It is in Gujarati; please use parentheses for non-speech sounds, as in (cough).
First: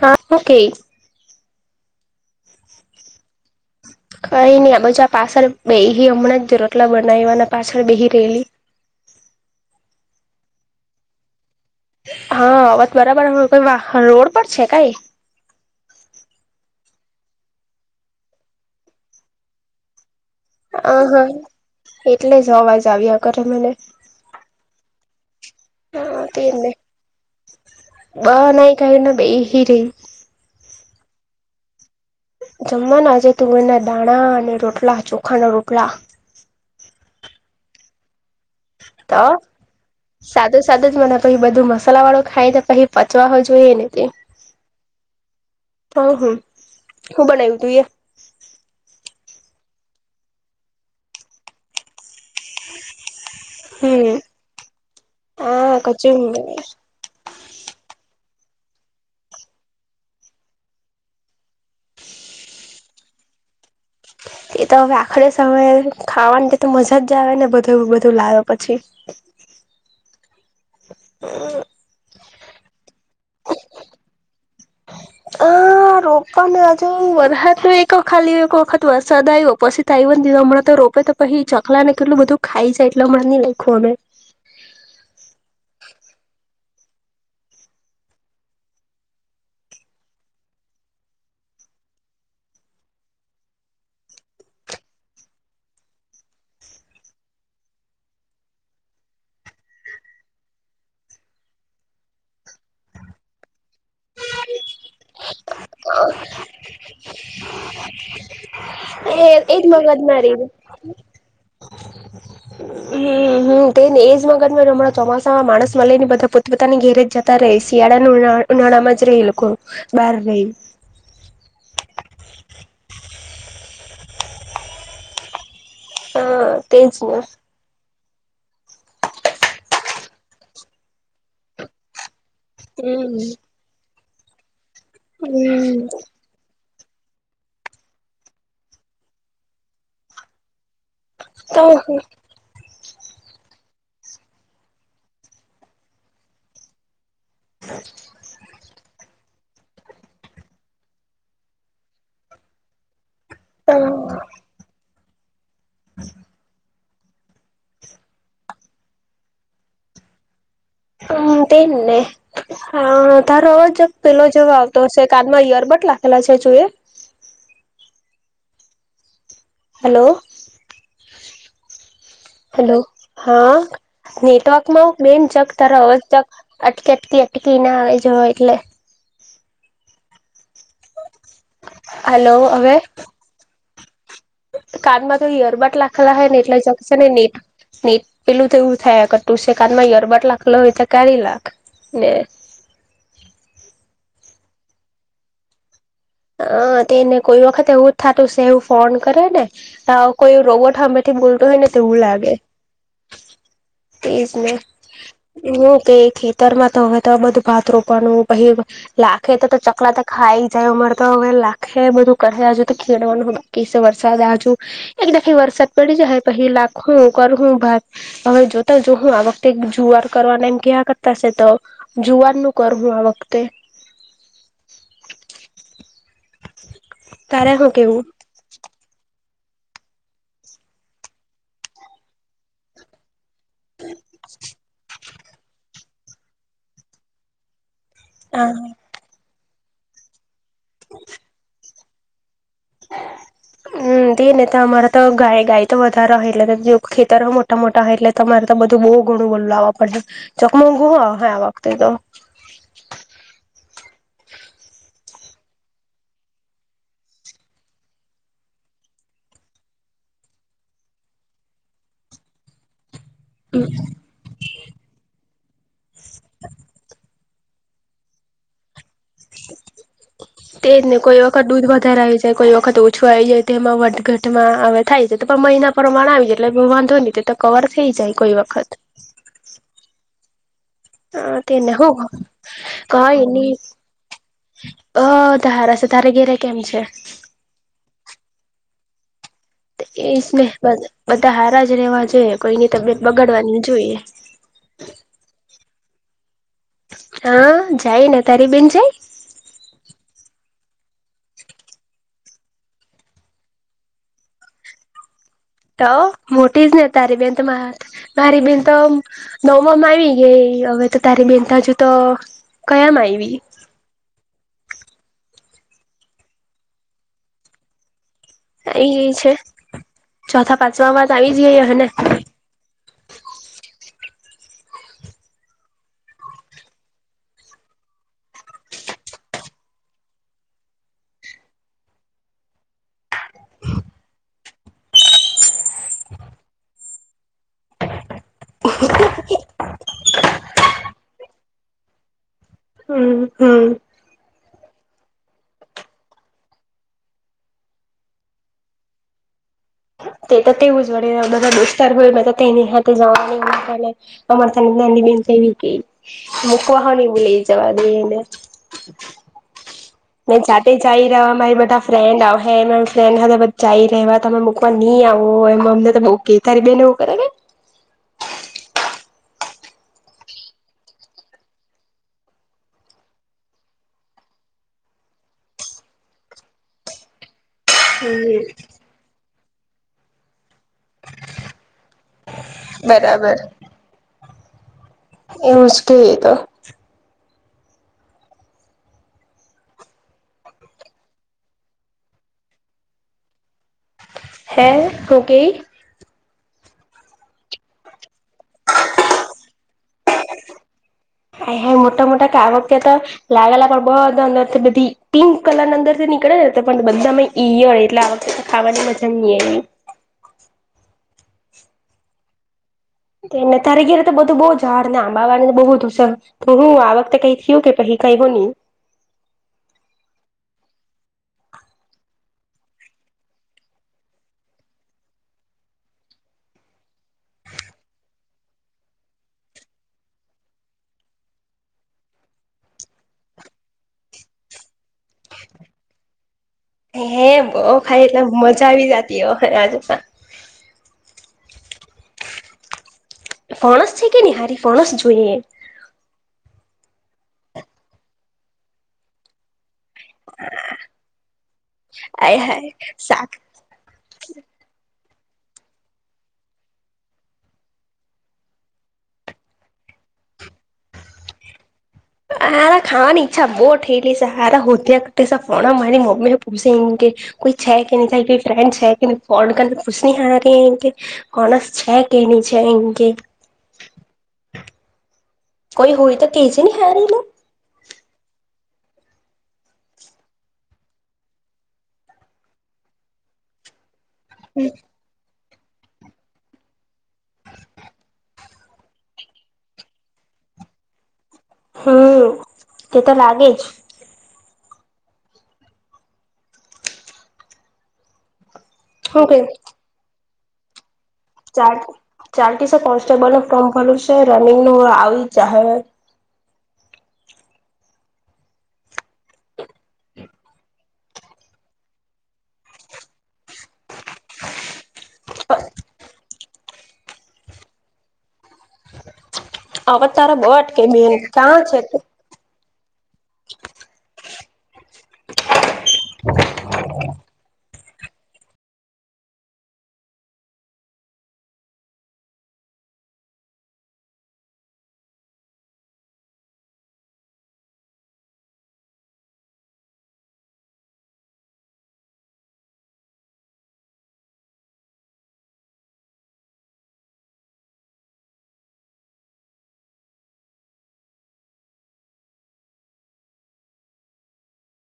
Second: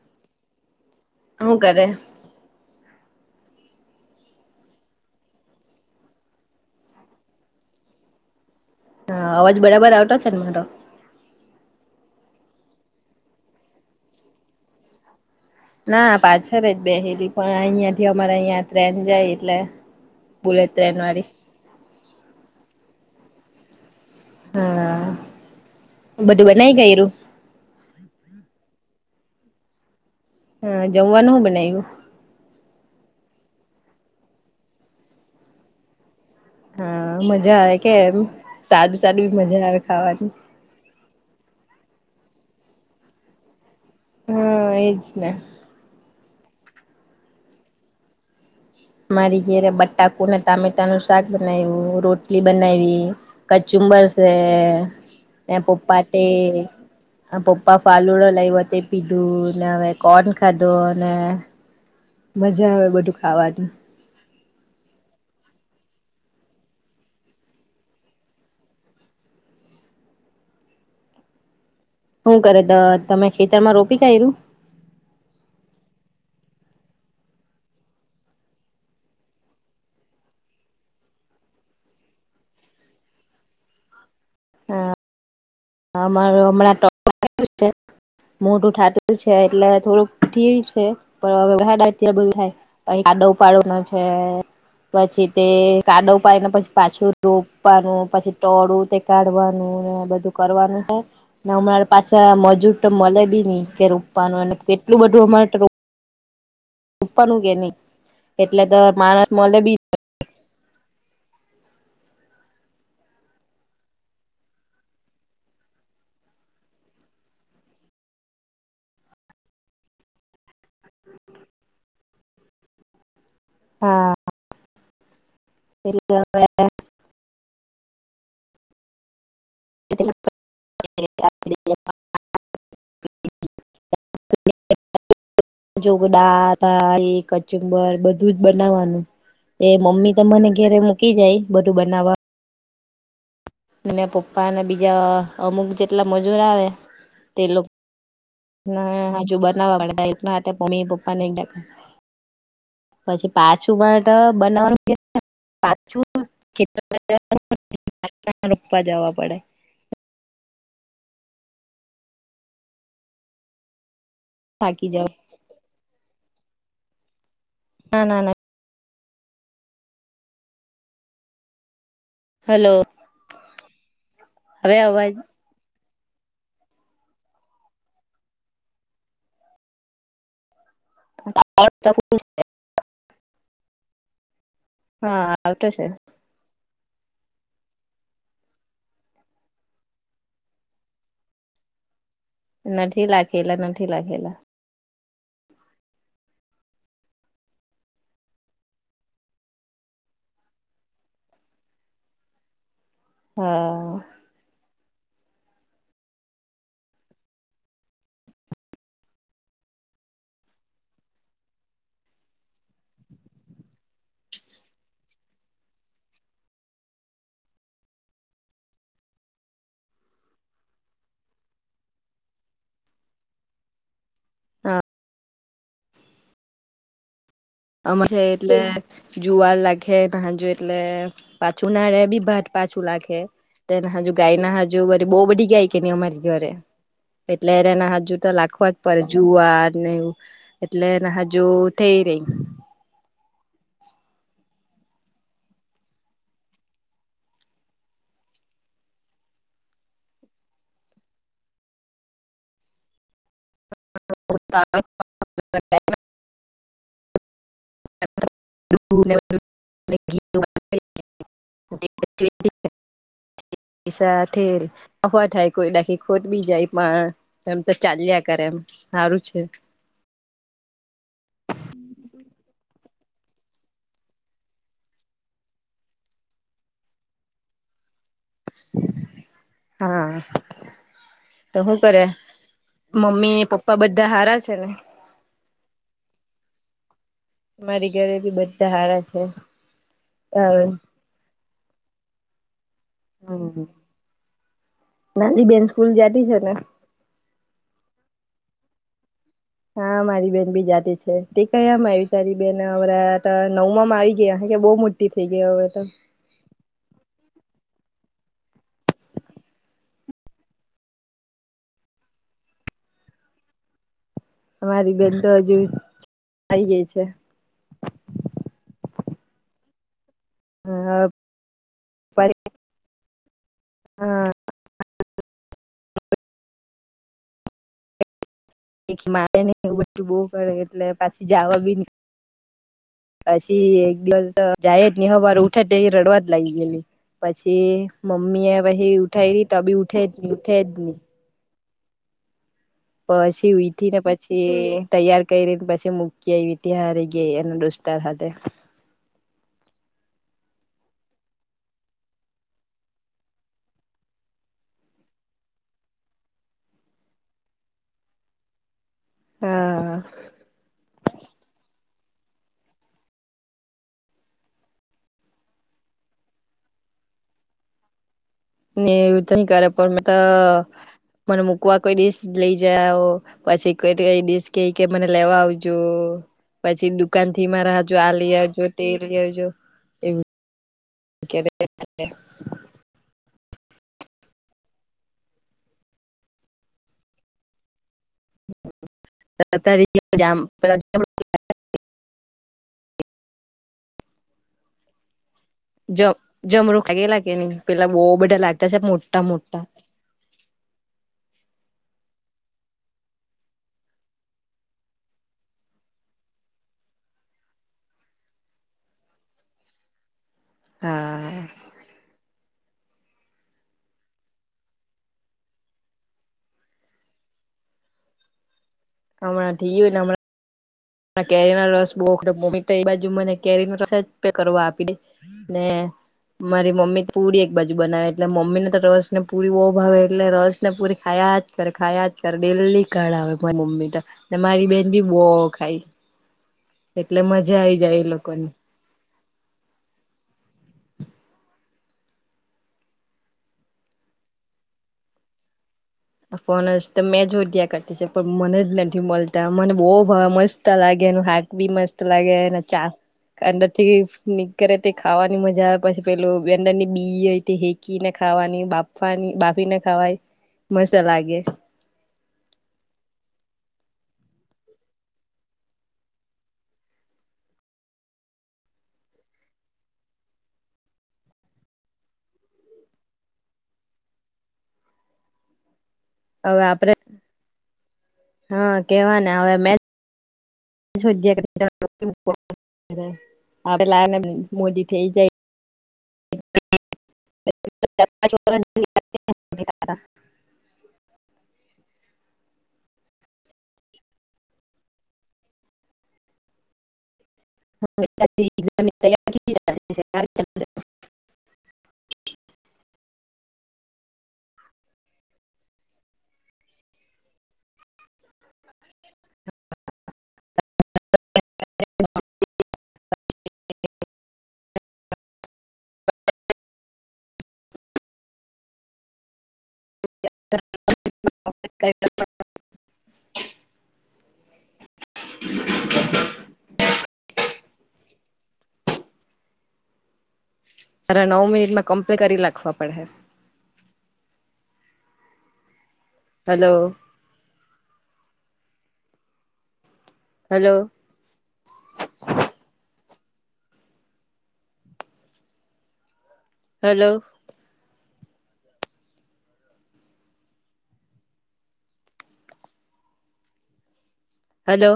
હા ઓકે હું કર્ હે હ કઈ ન આ બધા પાછળ બેહી હમણાં જ રટલા બનાવવાના પાછળ બેહી રહેલી હા અવાજ બરાબર આવતો છે ને મારો-' હા વાત બરાબરઈહા રોડ પર રોડ પર છે કઈ. ના પાછળ જ બેસેલી પણ અહિયાયા થી અમારે અહં ટ્રેન જાય એટલે બુલેટ ટ્રેન આ વાળી હા એટલે જ અવાજ આવ્યા ઘરે મને હા હા બધું તેને બનાઈ ગઈું ક ના બે હ રી હા જમવાનું હું બનાવી યે જમવાના આજે તુવેરના દાણા અને રોટલા ચોખાના રોટલા હા મજા આવે કેમ સાદું તો સાદું બી મજા આવે ખાવાની સાદું સાદું જ મને પછી બધું મસાલા વાળો ખાય તો પછી પચવા હોવ જોઈએ ને હા એજ ને હ--મ હુ શું બનાવ્યું તું એ મારી ઘેરે બટાકુ ને ટામેટા ન શાક બનાવ્યું રોટલી બનાવી. કચુંબર હમ છે હા પોપાટી કચુંબર આ પપ્પા ફાલુડો લાવયા હો તે પીધું ને હવે કોન ખાધો ને મજા આવે બધું ખાવાની હ એ તો હવે આખરે સમય ખાવાની તો મજા જ જ આવે ને બધું બધું લાવે પછી હુ શું કરે તો તમે ખેતર માં રોપી જાય્યું અઆ ના રોપને હજ વરસાદ એક ખાલી એક વખત વરસાદ આવ્યો પછી થાય હમણાં તો ઓપે તો પછી ચકલા ને કેટલું બધું ખાઈ જાય એટલેને નહી લખું અમે હા અમાર હમણાં ટું છે મોટું થાટું છે એટલે થોડુંક ઠ છે પણ હવે બધું થાય આડો ઉપાડો નો છે. પછી તે કાડવ પાડીને પછી પાછું રોપવાનું પછી ટોળું તે કાઢવાનું બધા બધું કરવાનું હે ને અમારે પાછા મજૂર તો મળે બી નહી કે રોપવાનું અને કેટલું બધુંમા એટલે તો એ માણસ મળે એજ બી મગજ મારીને હમ હમ હુ તેને એ જ મગર હમણાં ચોમાસામાં માણસ મલે નહિ બધા પોતપોતાની ઘેરે જતા રહ્યે શિયાળાનું ના ઉનાળામાં જ રહેએ લોકો બહાર રહી (unintelligible) હા હા તેજને (unintelligible) હમ અ હમ હા એ કચુંબર બધું જ બનાવવાનું એ મમ્મી તો મને ઘેરે મૂકી જાય તો બધું બનાવવા અને પપ્પા અને બીજા અમુક જેટલા મજૂર આવે તે લોકો ના જો બનાવવા પડ એક ના મમ્મી પપ્પા નહી નાખે પછી પાછું પણટ બનાવાનું પાચું રૂપમા જવા પડે હમ તેન્ને હ તારો અવાજ પેલો જેવો આવતો થાકી હશે જવા કાનમાં ઈયરબદલાવ લખેલા છે તે જોઈએ ના ના ના હલો હલો હેલો હા હવે નેટવર્કમાં અવાજ મેન જગ તારો અવાજ ચક અટકી અટકી અટકી ના આવે જો એટલે હલો હવે હા કાનમાં તો આવતો છે યરબધલા લખેલા હોય ને એટલે ચોકસે ને નેટ ને પેલું તો એવું થાય આ ક ટું છે કાન માં યરબદ લાખ લય ત કળ લાખ ને નથી લખેલા નથી લખેલા હ તેને કોઈ વખત એવું જ થતું સવું ફોન કરે ને કોઈ રોગોટ હંમે બોલતો હોય ને તેવું લાગે હા આઆ (unintelligible) એવું કે ખેતર માં તો હવે તો બધું ભાત રોપવાનું પછ લાખે તો તો ચકલા તો ખાય. એ જાય અર. તો હવે લાખે બધું કરે આજુ તો ખેડવાનું બાકી છે વરસાદ આજુ એકદાખી વરસાદ પડી. પછી લખું કર હું ભત હવે જોતા જોું આ વખતે જુવાર કરવાના એમ ક કર. થશે તો જુવારનુંું કરવું આ વખતે. હા તારે શું અ કેવું છે એટલે. જુવાર લખે ભાંજો એટલે પાછું ના રે બી ભાત પાછું લખે. ના હજુ ગાય ના હજુ બહુ બધી ગાય કે ન અમારી ઘરે એટલેના હજુ. હજુ તો હા લાખવા જ પરજુ આ ને એટલેને હજુ થઈ રહી. હમ. ને તો તમારા તો ગાય ગાય તો વધારે હોય એટલે ખેતરરો મોટા મોટા હોય એટલે તમારે તો બધું બહુ. ું બલો આ ચકમંગુ હો હે આ વખતે તો. (unintelligible) (unintelligible) (unintelligible) ઠેલ (unintelligible) હવા થઠાય કોઈ ડખી ખોદ બી જાય માાર એમ તો ચાલ્યા કરે એમ સારું છે. તેજ નહ કોઈ વખત દૂધ વધારે આવી જાય કોઈ વખત. છુંઈ જાય તે એમાં વટઘટમાં આવે થાય જાય તો પણ મહિના પ્રમાણ આવી જાય એટલે વાંધો નહી તે તો કવર થઈ જાય. કોઈ વખત હા હ તો તેને શું હો. કરે કઈ ન મમ્મી પપ્પા બધા હારા છે ને અ તારા છે તારે ઘેરે કેમ છે. મારી ઘરે બી બધા હારા છે. એ જ ને હ બધા હારાજને એવા જે કોઈ. હમ નાની બેન સ્કૂલ જતી છે ને. હા જાયને તારી બેન જાય. હા મારી બેન બી જાતી છે તે કયામાં આવી તારી બેનવરા નવમામ મા આવીગ હે બહ. મુટી તો મોટી જ ને તારી બેન. તારી બેન તો નવામાં આવી ગઈ હવે તો તારી બેન તો હજુ તો. કયામાં આવીવી. અમારી બેલ તો હજુ થઈ ગઈ છે. આવી ગય છે ચોથા પાંચમા વાત આવી જાય હને. હમ. મારે નહ એવ બધું બહ કરે એટલે પાછી જવા બી નહી. પછી એક દિવસ જાાયજ ની હવાર ઉઠે તે રડવા જ લાગી ગયેલી. પછી મમ્મી એ વહી ઉઠાય તો બી ઉઠે જ ઉઠે જ ને. હમ પછી હમ થી ને પછી. તૈયાર કરી ર પછી મૂકી એવી ત હારી ગઈ એના દોસ્તાર સાથે. હ. તે તો તેવું જ વડે બધાસ્તાર હોય તેની સાથે જવાની અમરથ્ઞની બ. એમ કે મકુવા હ બ લ જવા દ એને. હા. મેં જાતે જાય રહવા મારી બધા ફ્રેન્ડ આવરી ફ્રેન્ડ સાથે બધ જઈ રવા તમે મકવા નહી આવે. એમ અમને તો બઉ કે તારી બેન એવું કરે કે. ને એવું નહી કરે પણ મે મને મૂકવા કોઈ ડડીશ લઈ જાવ પછી કોઈઈડીશ કે કે મને લેવા આવજો. પછી દુકાન થી મા રાજો આ લઈ હમ આવજો તે લઈ આવજો એ. બરાબર. એવું જ કે તો. (unintelligible) (inaudible) (inaudible) હે તકે જમ, જમ રાગ લાગે નહી પેલા બહુ બધા લાગતા છે, મોટા, મોટા હા, હા મોટા, મોટા ક વક ત્યા, તો લાગેલા પણ બ અંદરથી બધી પિંક કલરની અંદર નીકળે પણ બધા ઈ હોય, એટલે આ વખતે ખાવાની મજા નહી, આવી હા ને તારી ઘીરે, તો બધું બહુ જઝાડ ને આંબાવાળ ને બહુ હુસન, તો હું આ વખતે કઈ થયુ, કે પછ કઈ, હો કમણા, હોયમણા કેરીનો રસ બોખ મી એ બાજુ, મને કેરી ન રસ જ પે કરવા આપી દે ને મારી મમ્મી પુરી એક બાજુ બનાવે એટલે મમ્મી ને તો રસ ને પૂરી બહુ ભાવે એટલે રસ ને પૂરી ખાય યાજ કર ખાયા જ કર ડેલી ઘળ આવેરી, મમ્મી ત ને મારી બેન ભ બો ખાઈ હે બહ, જાય ખાઈ એ એટલે લોકોને મજા આવી જતી. હો આજ ફોણસ છે, કે નિહારી ફણસ જોઈએ. ફોનસ તો મેં જોગ્યા કરતી છે, પણ મને જ નથી મળતા મને બહ વાહ મસ્ત લાગે, એનું હાટ બી મસ્ત લાગે આય ને હાય ચાંદ શાક અંદરથી નીકરે તે ખાવાની મજા આવે પછી, પેલું વન્ંદર ની બીય હેકીને, ખાવાની બાફાની ભાફીને ખાવા હોય, મસ્ત લાગે. સારા ખાવાની ઈચ્છા બહુ ઠેલી, સે સારા હો ફોન કરી મારી મમ્મીને પૂછસે કોઈ છે, કે નય તારી કોઈ ફ્રેન્ડ છે, કે નહી ફોન કરને પૂછની હાહરી એને કઈ ઓનર્સ છે. કેની છે, એમ કે કોઈ હોય, તો કે હવે જેને આપડે હાહરીનુ હા, કેવા ને હવે મેલ (unintelligible) આ લાય ને ભાઈ મોડી થઈ જાય. (inaudible) હમમ, તે તો લાગે જ હું (unintelligible) ચાર, ચાર ટીસે કોન્સ્ટેબલ ન ફોર્મ ભર્યું છે, રનિંગનુ હવે આવી જાહે (unintelligible) (inaudible) (unintelligible) (unintelligible) આવા તારા બટ કે બેન કાં છે, તું (inaudible) (inaudible) તારે, નવ મિનિટમા કમ્પ્લે કરી નાખવા પડેે હે હલો હલ્લો. હલો. હેલો.